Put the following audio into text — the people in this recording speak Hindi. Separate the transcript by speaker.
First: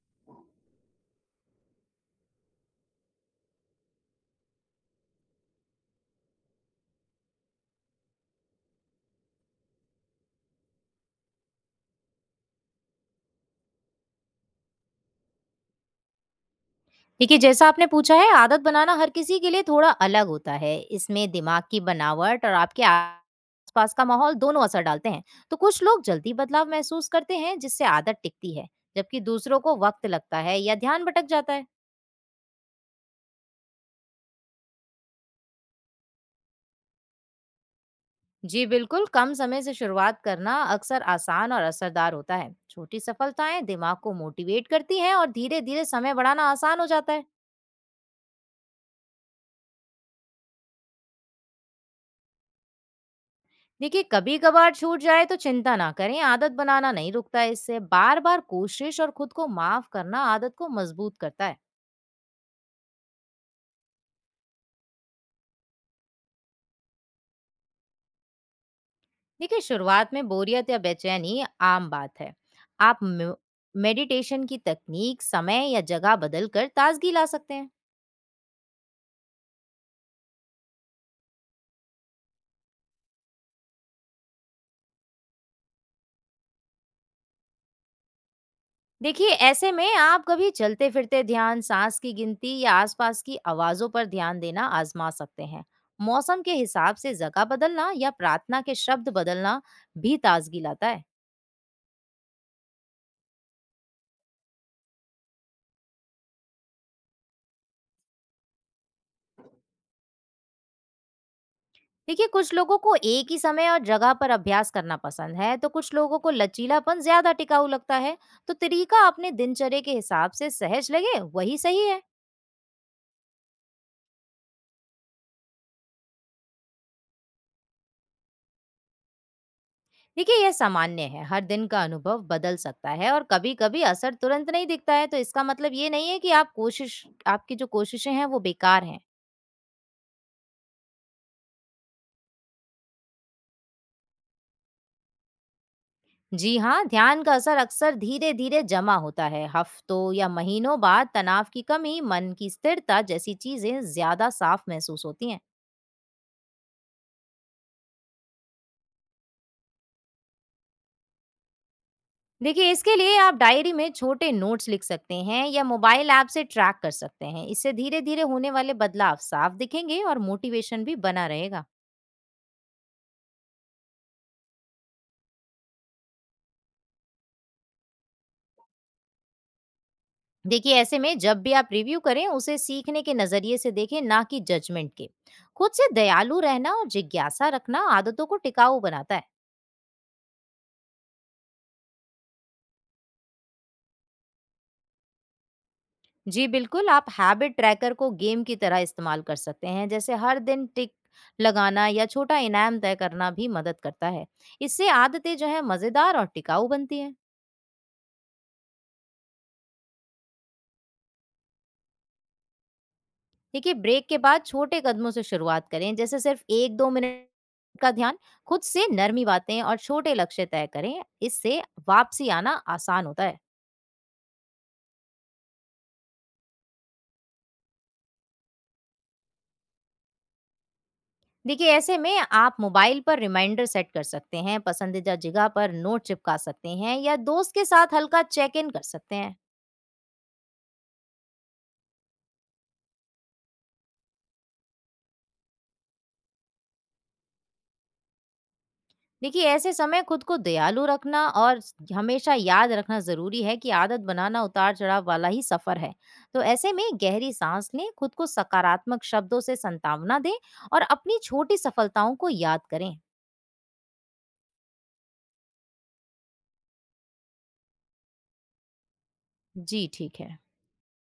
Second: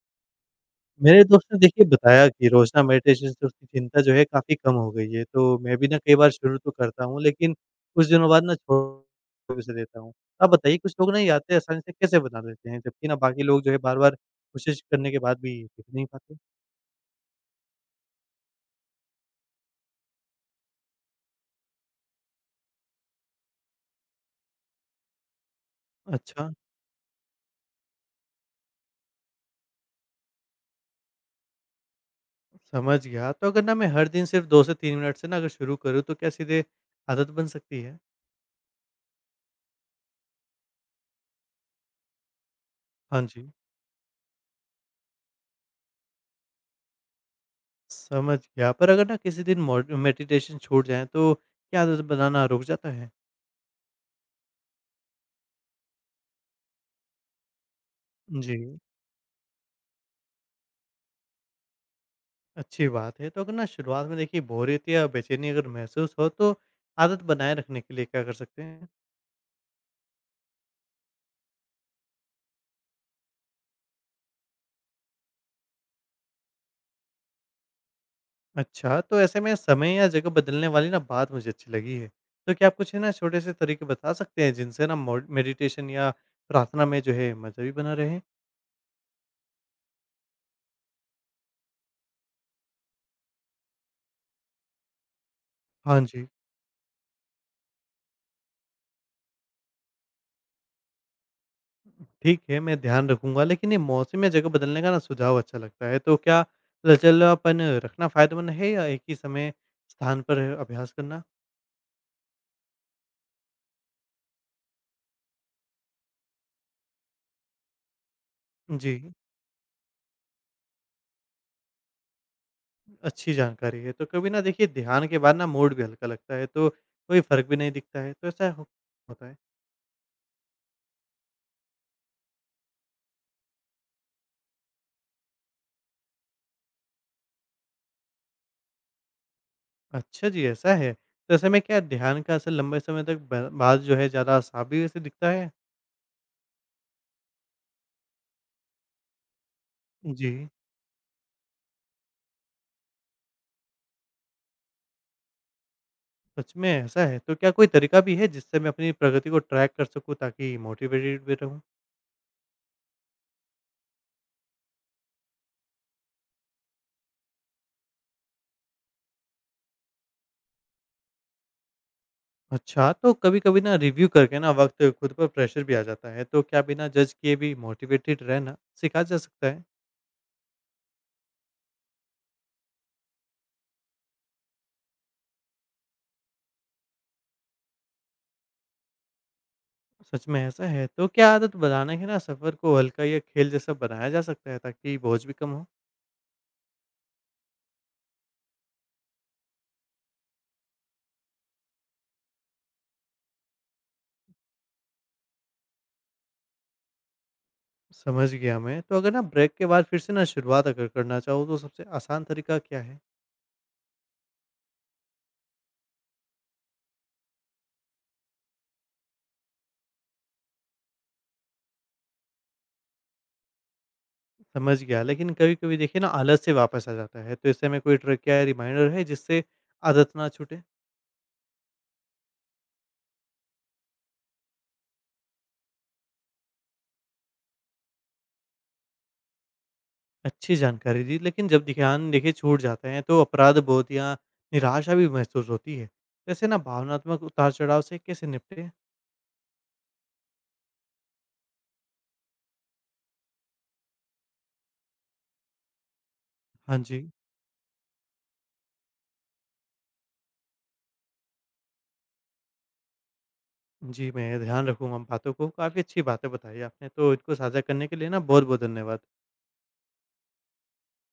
Speaker 1: मेरे दोस्त ने देखिए बताया कि रोज़ाना मेडिटेशन से उसकी चिंता जो है काफ़ी कम हो गई है, तो मैं भी ना कई बार शुरू तो करता हूँ, लेकिन कुछ दिनों बाद ना छोड़ उसे देता हूँ। आप बताइए, कुछ लोग ना ये आदतें आसानी से कैसे बना लेते हैं? जबकि ना बाकी लोग जो है बार-बार कोशिश करने के बाद भी सीख नहीं पाते?
Speaker 2: देखिए जैसा आपने पूछा है आदत बनाना हर किसी के लिए थोड़ा अलग होता है। इसमें दिमाग की बनावट और आपके आसपास का माहौल दोनों असर डालते हैं। तो कुछ लोग जल्दी
Speaker 1: अच्छा,
Speaker 2: बदलाव महसूस करते हैं जिससे आदत टिकती है, जबकि दूसरों को वक्त लगता है या ध्यान भटक जाता है।
Speaker 1: समझ गया। तो अगर ना मैं हर दिन सिर्फ 2 से 3 मिनट से ना अगर शुरू करूँ, तो क्या सीधे आदत बन सकती है?
Speaker 2: जी बिल्कुल, कम समय से शुरुआत करना अक्सर आसान और असरदार होता है। छोटी
Speaker 1: हाँ जी।
Speaker 2: सफलताएं दिमाग को मोटिवेट करती हैं और धीरे-धीरे समय बढ़ाना आसान हो जाता है।
Speaker 1: समझ गया। पर अगर ना किसी दिन मॉड मेडिटेशन छूट जाए, तो क्या आदत बनाना रुक जाता है?
Speaker 2: देखिए, कभी कभार छूट जाए तो चिंता ना करें, आदत बनाना नहीं रुकता है। इससे बार बार
Speaker 1: जी।
Speaker 2: कोशिश और खुद को माफ करना आदत को मजबूत करता है।
Speaker 1: अच्छी बात है। तो अगर ना शुरुआत में देखिए बोरियत या बेचैनी अगर महसूस हो, तो आदत बनाए रखने के लिए क्या कर सकते हैं?
Speaker 2: देखिए, शुरुआत में बोरियत या बेचैनी आम बात है। आप मेडिटेशन की तकनीक, समय या जगह बदल कर ताजगी ला सकते हैं।
Speaker 1: अच्छा, तो ऐसे में समय या जगह बदलने वाली ना बात मुझे अच्छी लगी है। तो क्या आप कुछ है ना छोटे से तरीके बता सकते हैं, जिनसे ना मोड मेडिटेशन या प्रार्थना में जो है मज़ा भी बना रहे?
Speaker 2: देखिए, ऐसे में आप कभी चलते फिरते ध्यान, सांस की गिनती या आसपास की आवाजों पर ध्यान देना आजमा सकते हैं।
Speaker 1: हाँ जी,
Speaker 2: मौसम के हिसाब से जगह बदलना या प्रार्थना के शब्द बदलना भी ताजगी लाता है।
Speaker 1: ठीक है, मैं ध्यान रखूँगा, लेकिन ये मौसम या जगह बदलने का ना सुझाव अच्छा लगता है। तो क्या लचीलापन रखना फ़ायदेमंद है, या एक ही समय स्थान पर अभ्यास करना?
Speaker 2: देखिए, कुछ लोगों को एक ही समय और जगह पर अभ्यास करना पसंद है, तो कुछ लोगों को लचीलापन ज़्यादा टिकाऊ लगता है। तो
Speaker 1: जी।
Speaker 2: तरीका अपने दिनचर्या के हिसाब से सहज लगे, वही सही है।
Speaker 1: अच्छी जानकारी है। तो कभी ना देखिए ध्यान के बाद ना मूड भी हल्का लगता है, तो कोई फ़र्क भी नहीं दिखता है, तो ऐसा हो होता है।
Speaker 2: देखिए, यह सामान्य है। हर दिन का अनुभव बदल सकता है और कभी-कभी असर तुरंत नहीं दिखता है, तो इसका मतलब ये नहीं है कि आप कोशिश आपकी जो कोशिशें हैं, वो बेकार हैं।
Speaker 1: अच्छा जी, ऐसा है। तो ऐसे में क्या ध्यान का असर लंबे समय तक ब बाद जो है ज़्यादा साफ भी वैसे दिखता है?
Speaker 2: जी हाँ, ध्यान का असर अक्सर धीरे-धीरे जमा होता है। हफ्तों या
Speaker 1: जी,
Speaker 2: महीनों बाद तनाव की कमी, मन की स्थिरता जैसी चीज़ें ज़्यादा साफ महसूस होती हैं।
Speaker 1: सच में ऐसा है। तो क्या कोई तरीका भी है, जिससे मैं अपनी प्रगति को ट्रैक कर सकूँ, ताकि मोटिवेटेड भी रहूँ?
Speaker 2: देखिए, इसके लिए आप डायरी में छोटे नोट्स लिख सकते हैं या मोबाइल ऐप से ट्रैक कर सकते हैं। इससे धीरे धीरे होने वाले बदलाव साफ दिखेंगे और मोटिवेशन भी बना रहेगा।
Speaker 1: अच्छा, तो कभी-कभी ना रिव्यू करके ना वक़्त खुद पर प्रेशर भी आ जाता है, तो क्या बिना जज किए भी मोटिवेटेड रहना सिखा जा सकता है?
Speaker 2: देखिए, ऐसे में जब भी आप रिव्यू करें, उसे सीखने के नजरिए से देखें, ना कि जजमेंट के। खुद से दयालु रहना और जिज्ञासा रखना आदतों को टिकाऊ बनाता है।
Speaker 1: सच में ऐसा है? तो क्या आदत बनाने के ना सफ़र को हल्का या खेल जैसा बनाया जा सकता है, ताकि बोझ भी कम हो?
Speaker 2: जी बिल्कुल, आप हैबिट ट्रैकर को गेम की तरह इस्तेमाल कर सकते हैं, जैसे हर दिन टिक लगाना या छोटा इनाम तय करना भी मदद करता है। इससे आदतें जो है मजेदार और टिकाऊ बनती हैं।
Speaker 1: समझ गया मैं। तो अगर ना ब्रेक के बाद फिर से ना शुरुआत अगर करना चाहो, तो सबसे आसान तरीका क्या है?
Speaker 2: देखिए, ब्रेक के बाद छोटे कदमों से शुरुआत करें, जैसे सिर्फ 1-2 मिनट का ध्यान। खुद से नरमी बातें और छोटे लक्ष्य तय करें, इससे वापसी आना आसान होता है।
Speaker 1: समझ गया, लेकिन कभी-कभी देखिए ना आलस से वापस आ जाता है, तो ऐसे में कोई ट्रिक या रिमाइंडर है, जिससे आदत ना छूटे?
Speaker 2: देखिए, ऐसे में आप मोबाइल पर रिमाइंडर सेट कर सकते हैं, पसंदीदा जगह पर नोट चिपका सकते हैं या दोस्त के साथ हल्का चेक-इन कर सकते हैं।
Speaker 1: अच्छी जानकारी दी, लेकिन जब ध्यान देखिए छूट जाते हैं, तो अपराध बोध या निराशा भी महसूस होती है। तो ऐसे ना भावनात्मक उतार-चढ़ाव से कैसे निपटें?
Speaker 2: देखिए, ऐसे समय खुद को दयालु रखना और स हमेशा याद रखना ज़रूरी है कि आदत बनाना उतार-चढ़ाव वाला ही सफ़र है। तो ऐसे
Speaker 1: हाँ
Speaker 2: में
Speaker 1: जी।
Speaker 2: गहरी साँस लें, खुद को सकारात्मक शब्दों से संतावना दें और अपनी छोटी सफलताओं को याद करें।
Speaker 1: जी, मैं ध्यान रखूँगा इन बातों को, काफ़ी अच्छी बातें बताई आपने, तो इनको साझा करने के लिए ना बहुत-बहुत धन्यवाद।
Speaker 2: जी, ठीक है।